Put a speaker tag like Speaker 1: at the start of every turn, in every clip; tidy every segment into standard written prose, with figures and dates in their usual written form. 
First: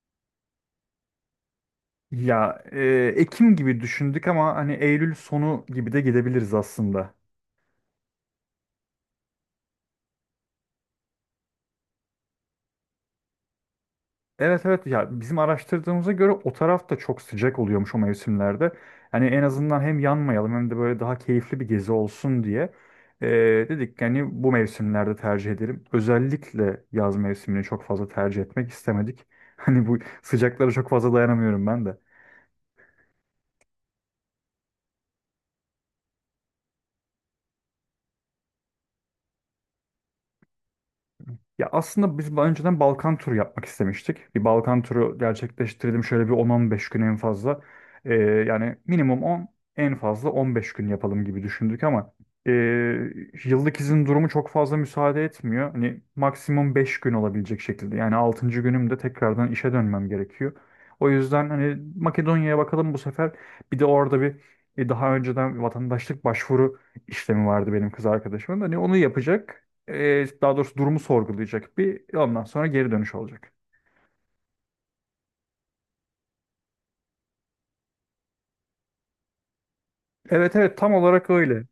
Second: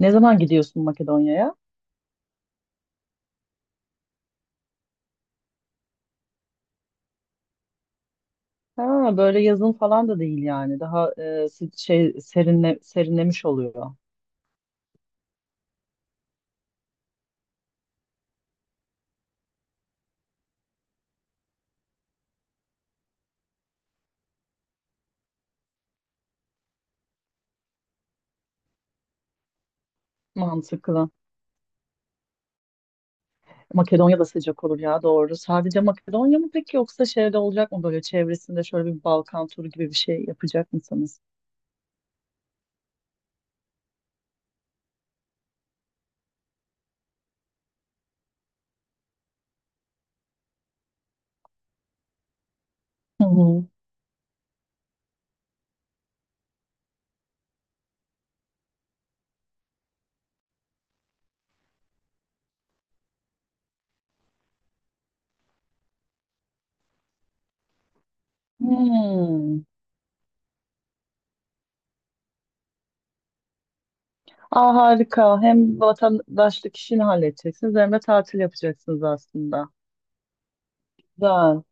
Speaker 1: Ne zaman gidiyorsun Makedonya'ya?
Speaker 2: Ya Ekim gibi düşündük ama hani Eylül sonu gibi de gidebiliriz aslında.
Speaker 1: Ha, böyle yazın falan da değil yani. Daha şey serinlemiş oluyor.
Speaker 2: Evet evet, ya bizim araştırdığımıza göre o taraf da çok sıcak oluyormuş o mevsimlerde. Yani en azından hem yanmayalım hem de böyle daha keyifli bir gezi olsun diye e, dedik yani bu mevsimlerde tercih edelim. Özellikle yaz mevsimini çok fazla tercih etmek istemedik. Hani bu sıcaklara çok
Speaker 1: Mantıklı.
Speaker 2: fazla dayanamıyorum ben de.
Speaker 1: Makedonya da sıcak olur ya, doğru. Sadece Makedonya mı peki, yoksa şeyde olacak mı, böyle çevresinde şöyle bir Balkan turu gibi bir şey yapacak mısınız?
Speaker 2: Ya aslında biz daha önceden Balkan turu yapmak istemiştik. Bir Balkan turu gerçekleştirdim şöyle bir 10-15 gün en fazla. Yani minimum 10, en fazla 15 gün yapalım gibi düşündük ama ee,
Speaker 1: Hı hı.
Speaker 2: yıllık izin durumu çok fazla müsaade etmiyor. Hani maksimum 5 gün olabilecek şekilde. Yani altıncı günümde tekrardan işe dönmem gerekiyor. O yüzden hani Makedonya'ya bakalım bu sefer. Bir de orada bir daha önceden vatandaşlık başvuru işlemi vardı benim kız arkadaşımın. Hani onu
Speaker 1: Hmm.
Speaker 2: yapacak, daha doğrusu durumu sorgulayacak, bir ondan sonra geri dönüş olacak.
Speaker 1: Aa, harika. Hem vatandaşlık işini halledeceksiniz hem de tatil yapacaksınız aslında.
Speaker 2: Evet evet, tam olarak
Speaker 1: Güzel.
Speaker 2: öyle.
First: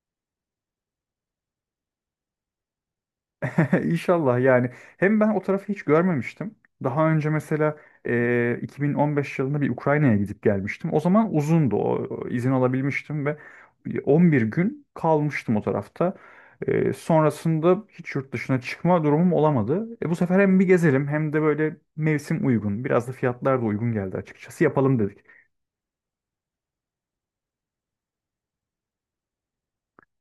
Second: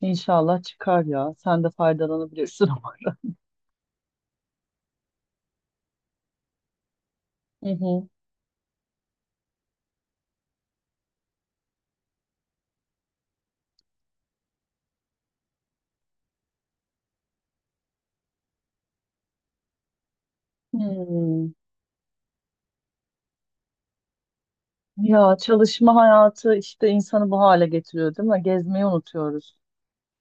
Speaker 1: İnşallah çıkar ya. Sen de faydalanabilirsin ama.
Speaker 2: İnşallah yani. Hem ben o tarafı hiç görmemiştim. Daha önce
Speaker 1: Hı
Speaker 2: mesela
Speaker 1: hı.
Speaker 2: 2015 yılında bir Ukrayna'ya gidip gelmiştim. O zaman uzundu, o izin alabilmiştim ve 11 gün kalmıştım o tarafta. Sonrasında hiç yurt dışına çıkma durumum olamadı. Bu sefer hem bir gezelim hem de
Speaker 1: Hmm.
Speaker 2: böyle mevsim uygun. Biraz da fiyatlar da uygun geldi açıkçası. Yapalım dedik.
Speaker 1: Ya çalışma hayatı işte insanı bu hale getiriyor değil mi? Gezmeyi unutuyoruz.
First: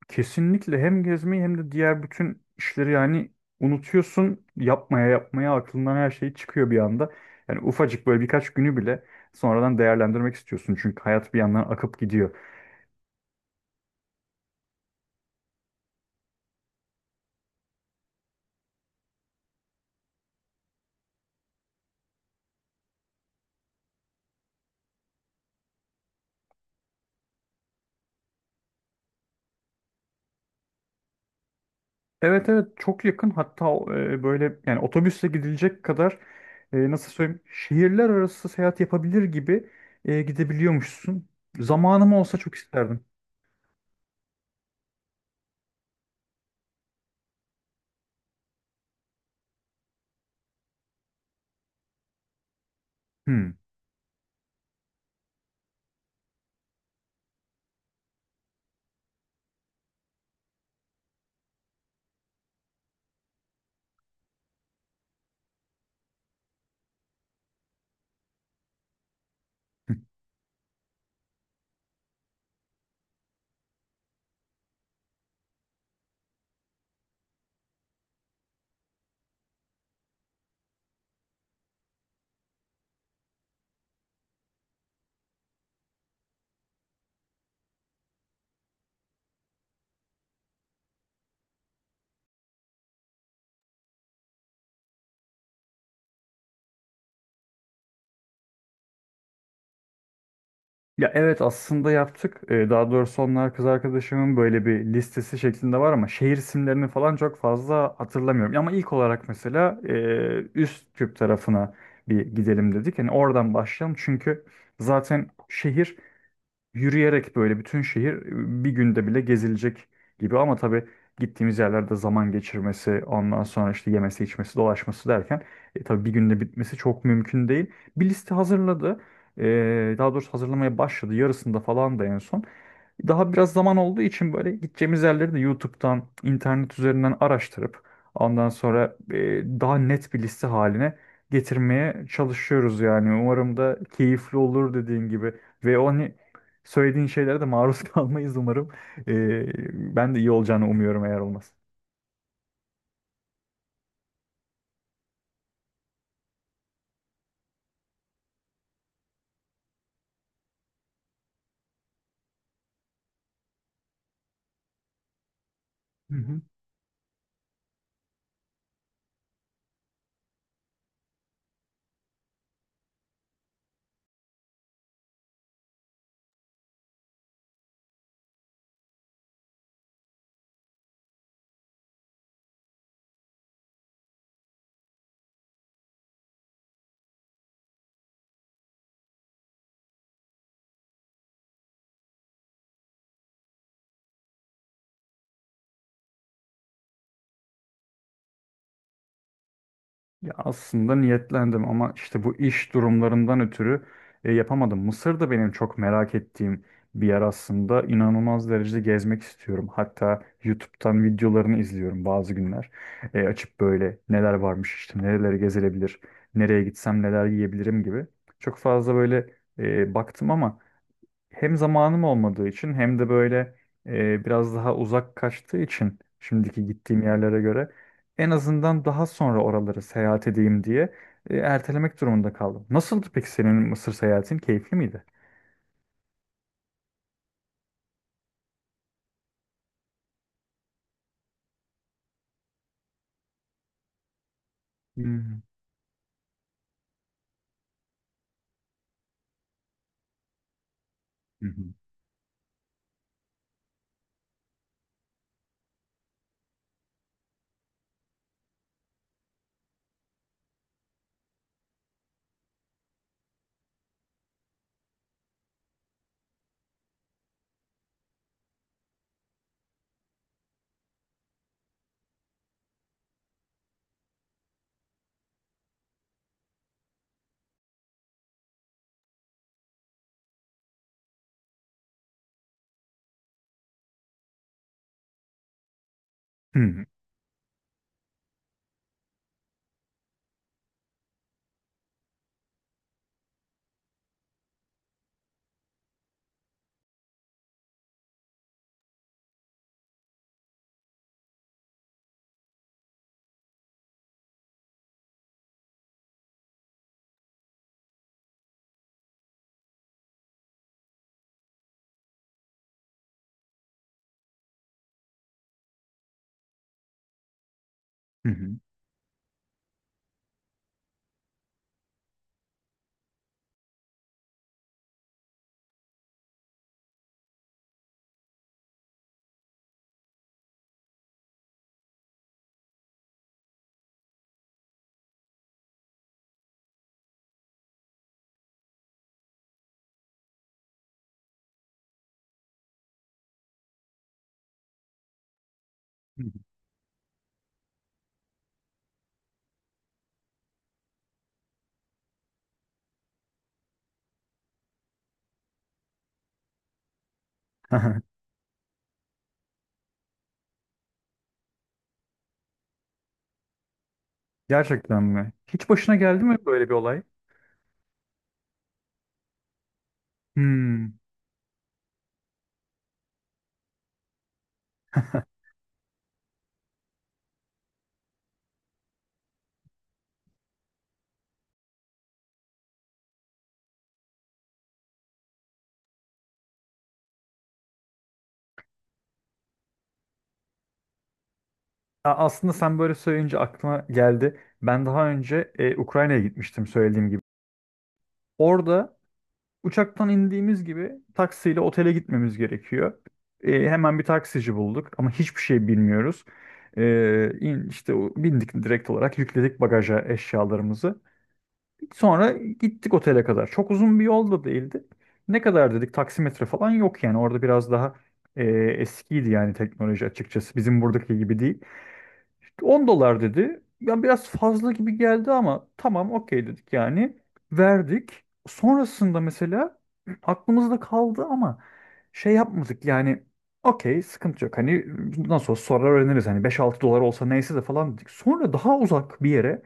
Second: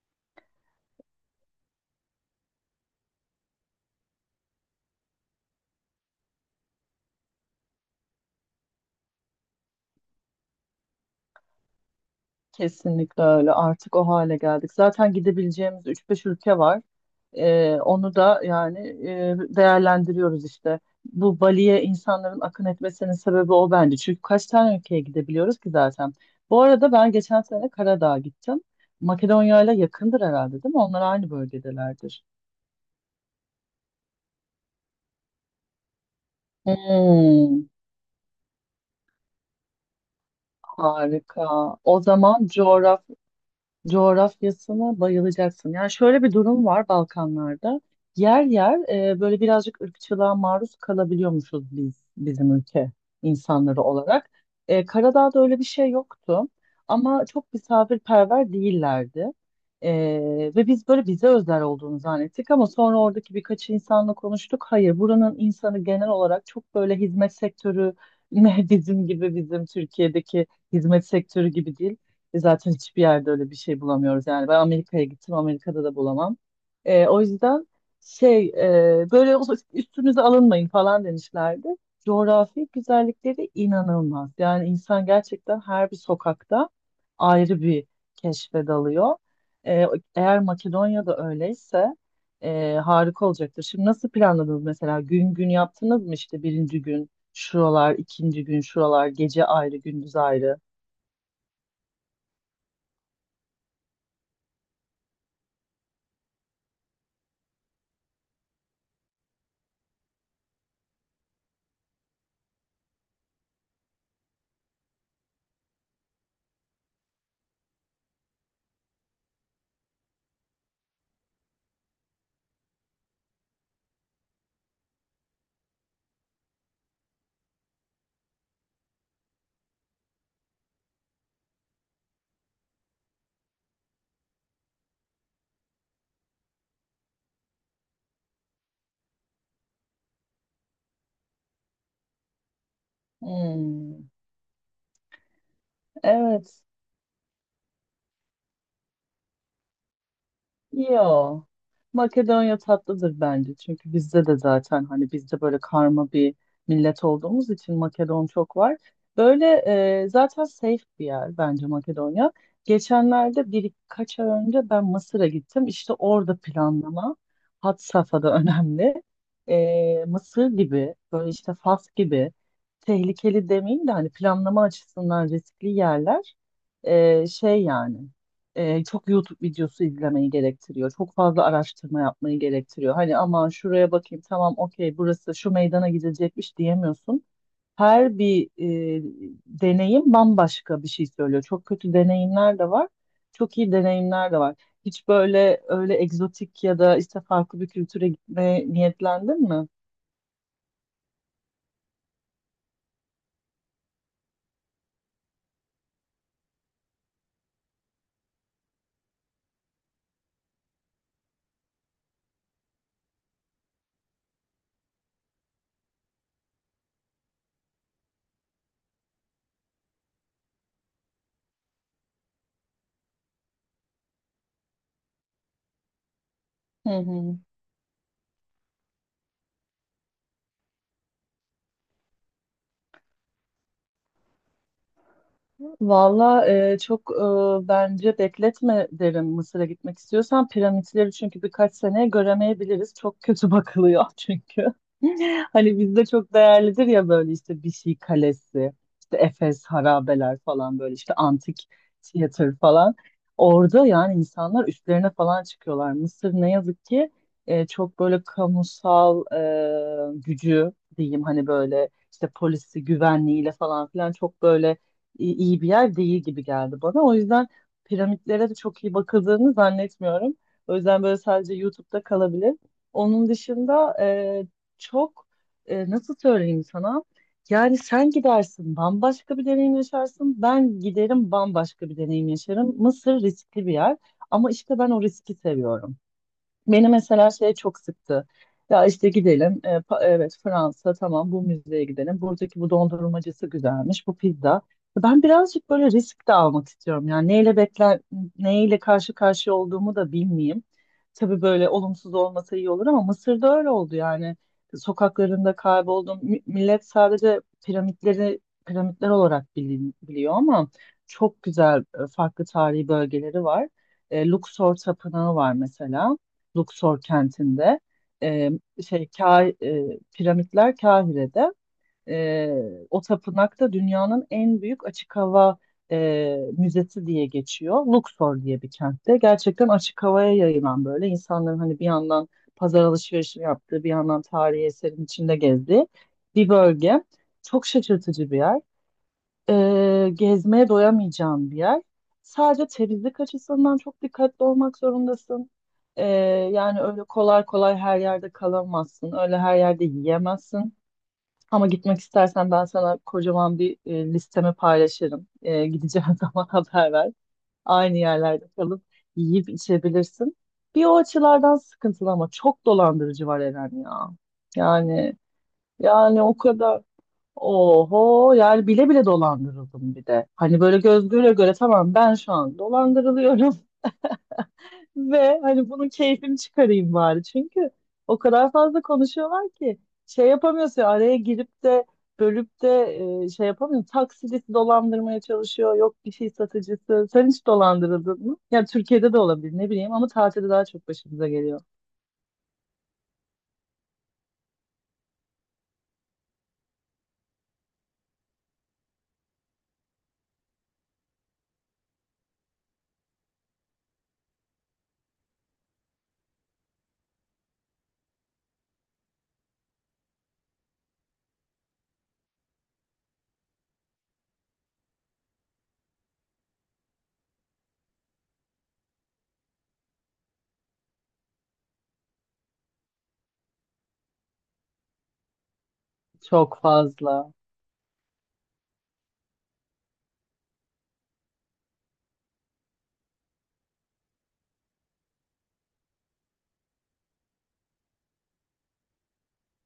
Speaker 2: Kesinlikle, hem gezmeyi hem de diğer bütün işleri yani unutuyorsun, yapmaya yapmaya aklından her şey çıkıyor bir anda. Yani ufacık böyle birkaç günü bile sonradan değerlendirmek istiyorsun çünkü hayat bir yandan akıp gidiyor.
Speaker 1: Kesinlikle öyle. Artık o hale geldik. Zaten gidebileceğimiz üç beş ülke var. Onu da yani değerlendiriyoruz işte. Bu Bali'ye insanların akın etmesinin sebebi o bence. Çünkü kaç tane ülkeye gidebiliyoruz ki zaten. Bu arada ben geçen sene Karadağ'a gittim. Makedonya ile yakındır herhalde değil mi? Onlar aynı bölgedelerdir.
Speaker 2: Evet evet, çok yakın, hatta böyle yani otobüsle gidilecek kadar, nasıl söyleyeyim,
Speaker 1: Hmm.
Speaker 2: şehirler arası seyahat yapabilir gibi gidebiliyormuşsun.
Speaker 1: Harika. O
Speaker 2: Zamanım olsa
Speaker 1: zaman
Speaker 2: çok isterdim.
Speaker 1: coğrafyasına bayılacaksın. Yani şöyle bir durum var Balkanlarda. Yer yer böyle birazcık ırkçılığa maruz kalabiliyormuşuz, biz bizim ülke
Speaker 2: Hmm.
Speaker 1: insanları olarak. Karadağ'da öyle bir şey yoktu ama çok misafirperver değillerdi. E, ve biz böyle bize özel olduğunu zannettik ama sonra oradaki birkaç insanla konuştuk. Hayır, buranın insanı genel olarak çok böyle hizmet sektörü ne bizim gibi, bizim Türkiye'deki hizmet sektörü gibi değil. Zaten hiçbir yerde öyle bir şey bulamıyoruz yani. Ben Amerika'ya gittim, Amerika'da da bulamam. O yüzden şey böyle üstünüze alınmayın falan demişlerdi. Coğrafi güzellikleri inanılmaz. Yani insan gerçekten her bir sokakta ayrı bir keşfe dalıyor. Ee, eğer Makedonya'da öyleyse harika olacaktır. Şimdi nasıl planladınız mesela? Gün gün yaptınız mı, işte birinci gün şuralar, ikinci gün şuralar, gece ayrı, gündüz ayrı?
Speaker 2: Ya evet, aslında yaptık. Daha doğrusu onlar kız arkadaşımın böyle bir listesi şeklinde var ama şehir isimlerini falan çok fazla hatırlamıyorum. Ama ilk olarak mesela üst küp tarafına bir gidelim dedik. Hani oradan başlayalım çünkü zaten şehir. Yürüyerek böyle bütün şehir bir günde bile gezilecek gibi, ama tabii gittiğimiz yerlerde zaman geçirmesi, ondan sonra işte yemesi, içmesi, dolaşması derken tabii bir günde bitmesi çok mümkün değil. Bir liste hazırladı. Daha doğrusu hazırlamaya başladı. Yarısında falan da en son. Daha biraz zaman olduğu için böyle gideceğimiz yerleri de YouTube'dan, internet üzerinden araştırıp ondan sonra daha net bir liste haline getirmeye çalışıyoruz yani. Umarım da
Speaker 1: Hmm.
Speaker 2: keyifli olur dediğin gibi. Ve o hani
Speaker 1: Evet.
Speaker 2: Söylediğin şeylere de maruz kalmayız umarım. Ben de iyi olacağını umuyorum, eğer
Speaker 1: Yo.
Speaker 2: olmaz.
Speaker 1: Makedonya tatlıdır bence. Çünkü bizde de zaten, hani bizde böyle karma bir millet olduğumuz için Makedon çok var. Böyle zaten safe bir yer bence Makedonya. Geçenlerde birkaç ay önce ben Mısır'a gittim. İşte
Speaker 2: Hı
Speaker 1: orada
Speaker 2: hı.
Speaker 1: planlama had safhada önemli. Mısır gibi böyle, işte Fas gibi tehlikeli demeyeyim de hani planlama açısından riskli yerler, şey yani. Çok YouTube videosu izlemeyi gerektiriyor. Çok fazla araştırma yapmayı gerektiriyor. Hani aman şuraya bakayım, tamam okey, burası şu meydana gidecekmiş diyemiyorsun. Her bir e, deneyim bambaşka bir şey söylüyor. Çok kötü deneyimler de var. Çok iyi deneyimler de var. Hiç böyle öyle egzotik ya da işte farklı bir kültüre gitmeye niyetlendin mi?
Speaker 2: Ya aslında niyetlendim ama işte bu iş durumlarından ötürü yapamadım. Mısır da benim çok merak ettiğim bir yer aslında. İnanılmaz derecede gezmek istiyorum. Hatta YouTube'dan videolarını izliyorum bazı günler. Açıp böyle neler varmış, işte nereleri gezilebilir, nereye gitsem neler yiyebilirim gibi. Çok fazla böyle baktım ama hem zamanım olmadığı için hem de böyle biraz daha uzak kaçtığı için şimdiki
Speaker 1: Hı
Speaker 2: gittiğim
Speaker 1: hı.
Speaker 2: yerlere göre, en azından daha sonra oraları seyahat edeyim diye ertelemek durumunda kaldım. Nasıldı peki senin Mısır seyahatin? Keyifli miydi?
Speaker 1: Valla çok bence bekletme derim Mısır'a gitmek istiyorsan. Piramitleri çünkü birkaç sene göremeyebiliriz. Çok kötü bakılıyor çünkü.
Speaker 2: Hmm.
Speaker 1: Hani bizde çok değerlidir ya, böyle işte bir şey kalesi, işte Efes harabeler falan, böyle işte
Speaker 2: Hı
Speaker 1: antik
Speaker 2: hı.
Speaker 1: tiyatro falan. Orada yani insanlar üstlerine falan çıkıyorlar. Mısır ne yazık ki çok böyle kamusal gücü diyeyim, hani böyle işte polisi, güvenliğiyle falan filan çok böyle iyi bir yer değil gibi geldi bana. O yüzden piramitlere de çok iyi bakıldığını zannetmiyorum. O yüzden böyle sadece YouTube'da kalabilir. Onun dışında çok nasıl söyleyeyim sana? Yani sen gidersin bambaşka bir deneyim yaşarsın. Ben giderim bambaşka bir deneyim yaşarım. Mısır riskli bir yer ama işte ben o riski seviyorum.
Speaker 2: Hı hı.
Speaker 1: Beni mesela şey çok sıktı. Ya işte gidelim. Evet Fransa, tamam, bu müzeye gidelim. Buradaki bu dondurmacısı güzelmiş. Bu pizza. Ben birazcık böyle risk de almak istiyorum. Yani neyle bekler, neyle karşı karşıya olduğumu da bilmeyeyim. Tabii böyle olumsuz olmasa iyi olur ama Mısır'da öyle oldu yani. Sokaklarında kayboldum. Millet sadece piramitleri piramitler olarak biliyor, ama çok güzel farklı tarihi bölgeleri var. E, Luxor Tapınağı var mesela. Luxor kentinde.
Speaker 2: Hı hı.
Speaker 1: E, şey piramitler Kahire'de. E, o tapınakta dünyanın en büyük açık hava müzesi diye geçiyor. Luxor diye bir kentte. Gerçekten açık havaya yayılan, böyle insanların hani bir yandan pazar alışverişini yaptığı, bir yandan tarihi eserin içinde gezdiği bir bölge. Çok şaşırtıcı bir yer, gezmeye doyamayacağın bir yer. Sadece temizlik açısından çok dikkatli olmak zorundasın. E, yani öyle kolay kolay her yerde kalamazsın. Öyle her yerde yiyemezsin. Ama gitmek istersen ben sana kocaman bir listemi paylaşırım. Gideceğin zaman haber ver.
Speaker 2: Hı
Speaker 1: Aynı
Speaker 2: hı.
Speaker 1: yerlerde kalıp yiyip içebilirsin. Bir o açılardan sıkıntılı, ama çok dolandırıcı var Eren ya.
Speaker 2: Gerçekten
Speaker 1: Yani
Speaker 2: mi? Hiç başına
Speaker 1: yani
Speaker 2: geldi mi
Speaker 1: o
Speaker 2: böyle bir
Speaker 1: kadar.
Speaker 2: olay?
Speaker 1: Oho, yani bile bile dolandırıldım bir de. Hani böyle
Speaker 2: Hmm.
Speaker 1: göz göre göre, tamam ben şu an dolandırılıyorum ve hani bunun keyfini çıkarayım bari. Çünkü o kadar fazla konuşuyorlar ki şey yapamıyorsun ya, araya girip de, bölüp de şey yapamıyorsun. Taksicisi dolandırmaya çalışıyor, yok bir şey satıcısı. Sen hiç dolandırıldın mı? Ya Türkiye'de de olabilir, ne bileyim, ama tatilde daha çok başımıza geliyor.
Speaker 2: Aslında sen böyle söyleyince aklıma geldi. Ben daha önce Ukrayna'ya gitmiştim söylediğim gibi. Orada uçaktan indiğimiz gibi taksiyle otele gitmemiz gerekiyor. Hemen bir taksici bulduk ama hiçbir şey bilmiyoruz. İşte bindik, direkt olarak yükledik bagaja eşyalarımızı. Sonra gittik otele kadar. Çok uzun bir yol da değildi. Ne kadar dedik, taksimetre falan yok yani, orada biraz daha eskiydi yani teknoloji, açıkçası bizim buradaki gibi değil. İşte 10 dolar dedi. Ben biraz fazla gibi geldi ama tamam, okey
Speaker 1: Çok
Speaker 2: dedik yani.
Speaker 1: fazla.
Speaker 2: Verdik. Sonrasında mesela aklımızda kaldı ama şey yapmadık yani, okey, sıkıntı yok. Hani nasıl olsa sonra öğreniriz. Hani 5-6 dolar olsa neyse de falan dedik. Sonra daha uzak bir yere,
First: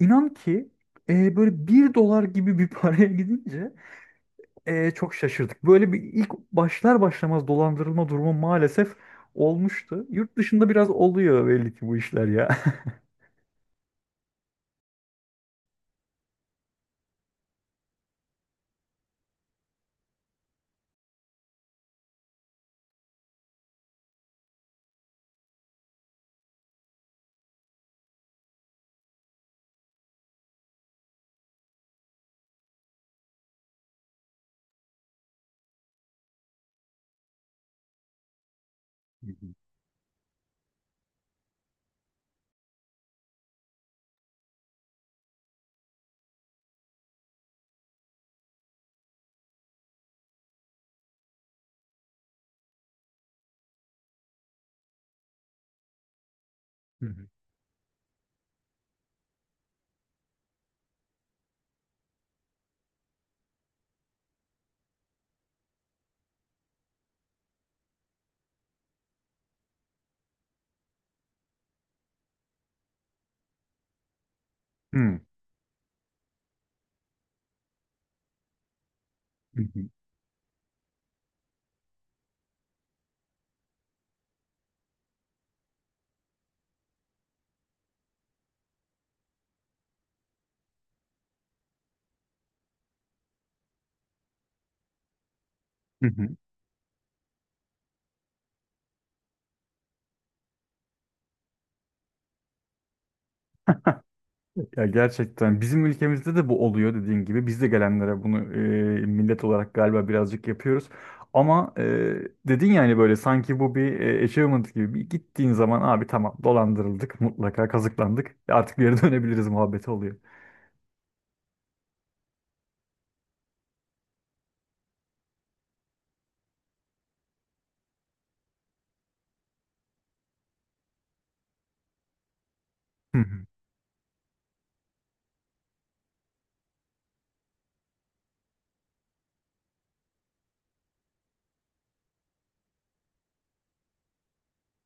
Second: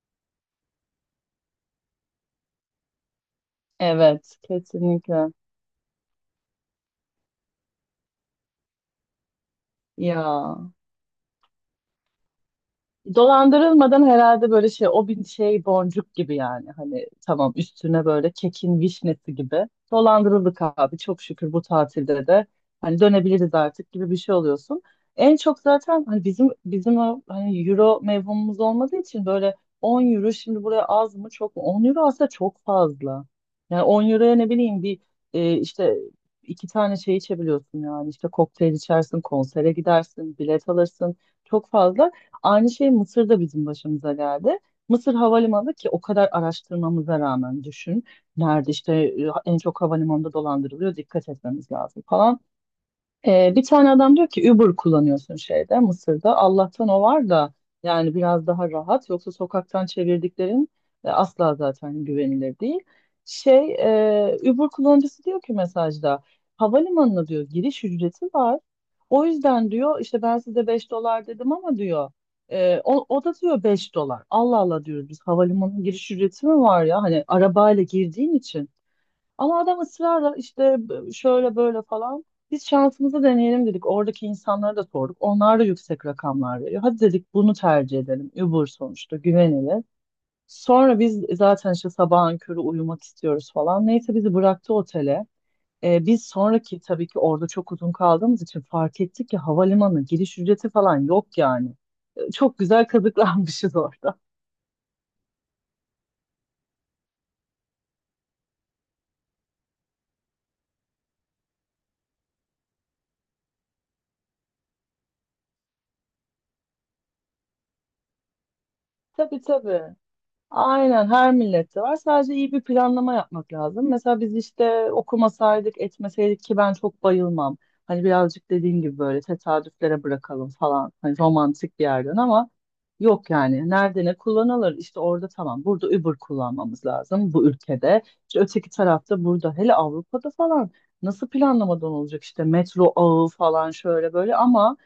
Speaker 2: inan ki böyle bir dolar gibi bir paraya gidince
Speaker 1: Evet,
Speaker 2: çok
Speaker 1: kesinlikle.
Speaker 2: şaşırdık. Böyle bir ilk, başlar başlamaz dolandırılma durumu maalesef olmuştu.
Speaker 1: Ya.
Speaker 2: Yurt dışında biraz oluyor belli ki bu işler ya.
Speaker 1: Dolandırılmadan herhalde, böyle şey o bir şey boncuk gibi, yani hani tamam, üstüne böyle kekin vişnesi gibi dolandırıldık abi çok şükür, bu tatilde de hani dönebiliriz artık gibi bir şey oluyorsun. En çok zaten hani bizim o hani euro mevhumumuz olmadığı için böyle, 10 euro şimdi buraya az mı çok mu, 10 euro aslında çok fazla. Yani 10 euroya, ne bileyim, bir işte iki tane şey içebiliyorsun, yani işte kokteyl içersin,
Speaker 2: Hı hı.
Speaker 1: konsere gidersin, bilet alırsın, çok fazla. Aynı şey Mısır'da bizim başımıza geldi. Mısır havalimanı, ki o kadar araştırmamıza rağmen, düşün. Nerede işte en çok havalimanında dolandırılıyor, dikkat etmemiz lazım falan. Bir tane adam diyor ki, Uber kullanıyorsun şeyde, Mısır'da. Allah'tan o
Speaker 2: Hı hı.
Speaker 1: var da yani biraz daha rahat. Yoksa sokaktan çevirdiklerin asla zaten güvenilir değil. Şey Uber kullanıcısı diyor ki mesajda, havalimanına diyor giriş ücreti var. O yüzden diyor işte, ben size 5 dolar dedim ama diyor o da diyor 5 dolar. Allah Allah diyoruz, biz havalimanının giriş ücreti mi var ya, hani arabayla girdiğin için. Ama
Speaker 2: Hı
Speaker 1: adam
Speaker 2: hı.
Speaker 1: ısrarla işte, şöyle böyle falan. Biz şansımızı deneyelim dedik. Oradaki insanlara da sorduk. Onlar da yüksek rakamlar veriyor. Hadi dedik bunu tercih edelim. Uber sonuçta güvenilir. Sonra biz zaten işte sabahın körü uyumak istiyoruz falan. Neyse bizi bıraktı otele.
Speaker 2: Hı
Speaker 1: Biz
Speaker 2: hı.
Speaker 1: sonraki, tabii ki orada çok uzun kaldığımız için fark ettik ki havalimanı giriş ücreti falan yok yani. Çok güzel kazıklanmışız orada.
Speaker 2: Evet. Ya gerçekten bizim ülkemizde de bu oluyor dediğin gibi. Biz de gelenlere bunu millet olarak galiba birazcık yapıyoruz. Ama dedin yani, böyle sanki bu bir achievement gibi. Bir gittiğin zaman, abi tamam dolandırıldık, mutlaka kazıklandık, artık geri
Speaker 1: Tabii
Speaker 2: dönebiliriz
Speaker 1: tabii.
Speaker 2: muhabbeti oluyor.
Speaker 1: Aynen, her millette var. Sadece iyi bir planlama yapmak lazım. Mesela biz işte okumasaydık, etmeseydik ki, ben çok bayılmam. Hani birazcık, dediğim gibi, böyle tesadüflere bırakalım falan, hani romantik bir yerden, ama
Speaker 2: Hı
Speaker 1: yok
Speaker 2: hı.
Speaker 1: yani. Nerede ne kullanılır? İşte orada tamam. Burada Uber kullanmamız lazım bu ülkede. İşte öteki tarafta, burada, hele Avrupa'da falan nasıl planlamadan olacak, işte metro ağı falan şöyle böyle, ama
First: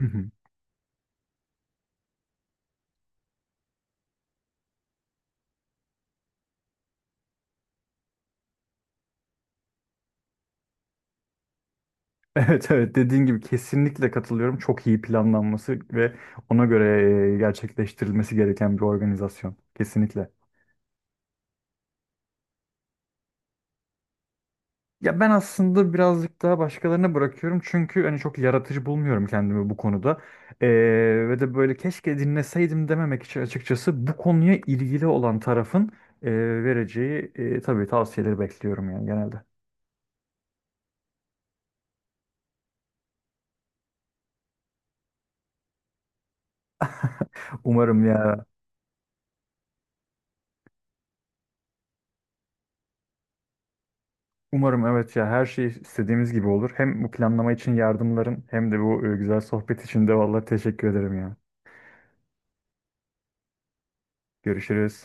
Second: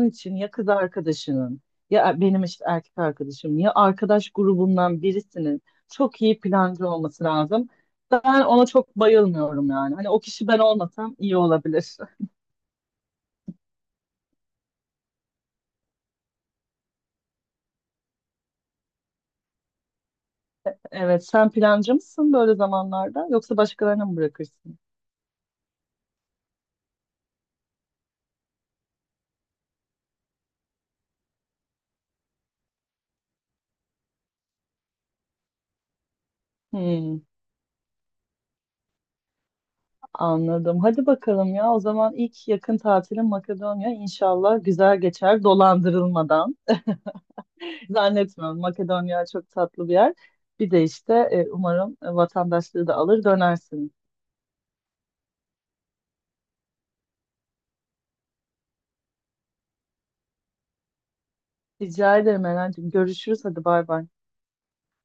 Speaker 2: Hı hı.
Speaker 1: için ya kız arkadaşının ya benim işte erkek arkadaşım ya arkadaş grubundan birisinin çok iyi plancı olması lazım. Ben ona çok bayılmıyorum yani. Hani o kişi ben olmasam iyi olabilir.
Speaker 2: Evet evet, dediğin gibi kesinlikle katılıyorum. Çok iyi planlanması ve ona göre gerçekleştirilmesi gereken bir organizasyon. Kesinlikle.
Speaker 1: Evet, sen plancı mısın böyle zamanlarda, yoksa başkalarına mı bırakırsın?
Speaker 2: Ya ben aslında birazcık daha başkalarına bırakıyorum çünkü hani çok yaratıcı bulmuyorum kendimi bu konuda. Ee, Ve de böyle keşke dinleseydim dememek için, açıkçası bu konuya ilgili olan tarafın e,
Speaker 1: Hmm,
Speaker 2: vereceği tabii tavsiyeleri bekliyorum yani genelde.
Speaker 1: anladım. Hadi bakalım ya. O zaman ilk yakın tatilim Makedonya, İnşallah güzel geçer, dolandırılmadan.
Speaker 2: Umarım ya,
Speaker 1: Zannetmiyorum. Makedonya çok tatlı bir yer. Bir de işte umarım vatandaşlığı da alır dönersin.
Speaker 2: umarım evet, ya her şey istediğimiz gibi olur. Hem bu planlama için yardımların hem de bu güzel sohbet için de vallahi teşekkür ederim ya.
Speaker 1: Rica ederim Eren'cim. Görüşürüz. Hadi bay bay.
Speaker 2: Görüşürüz.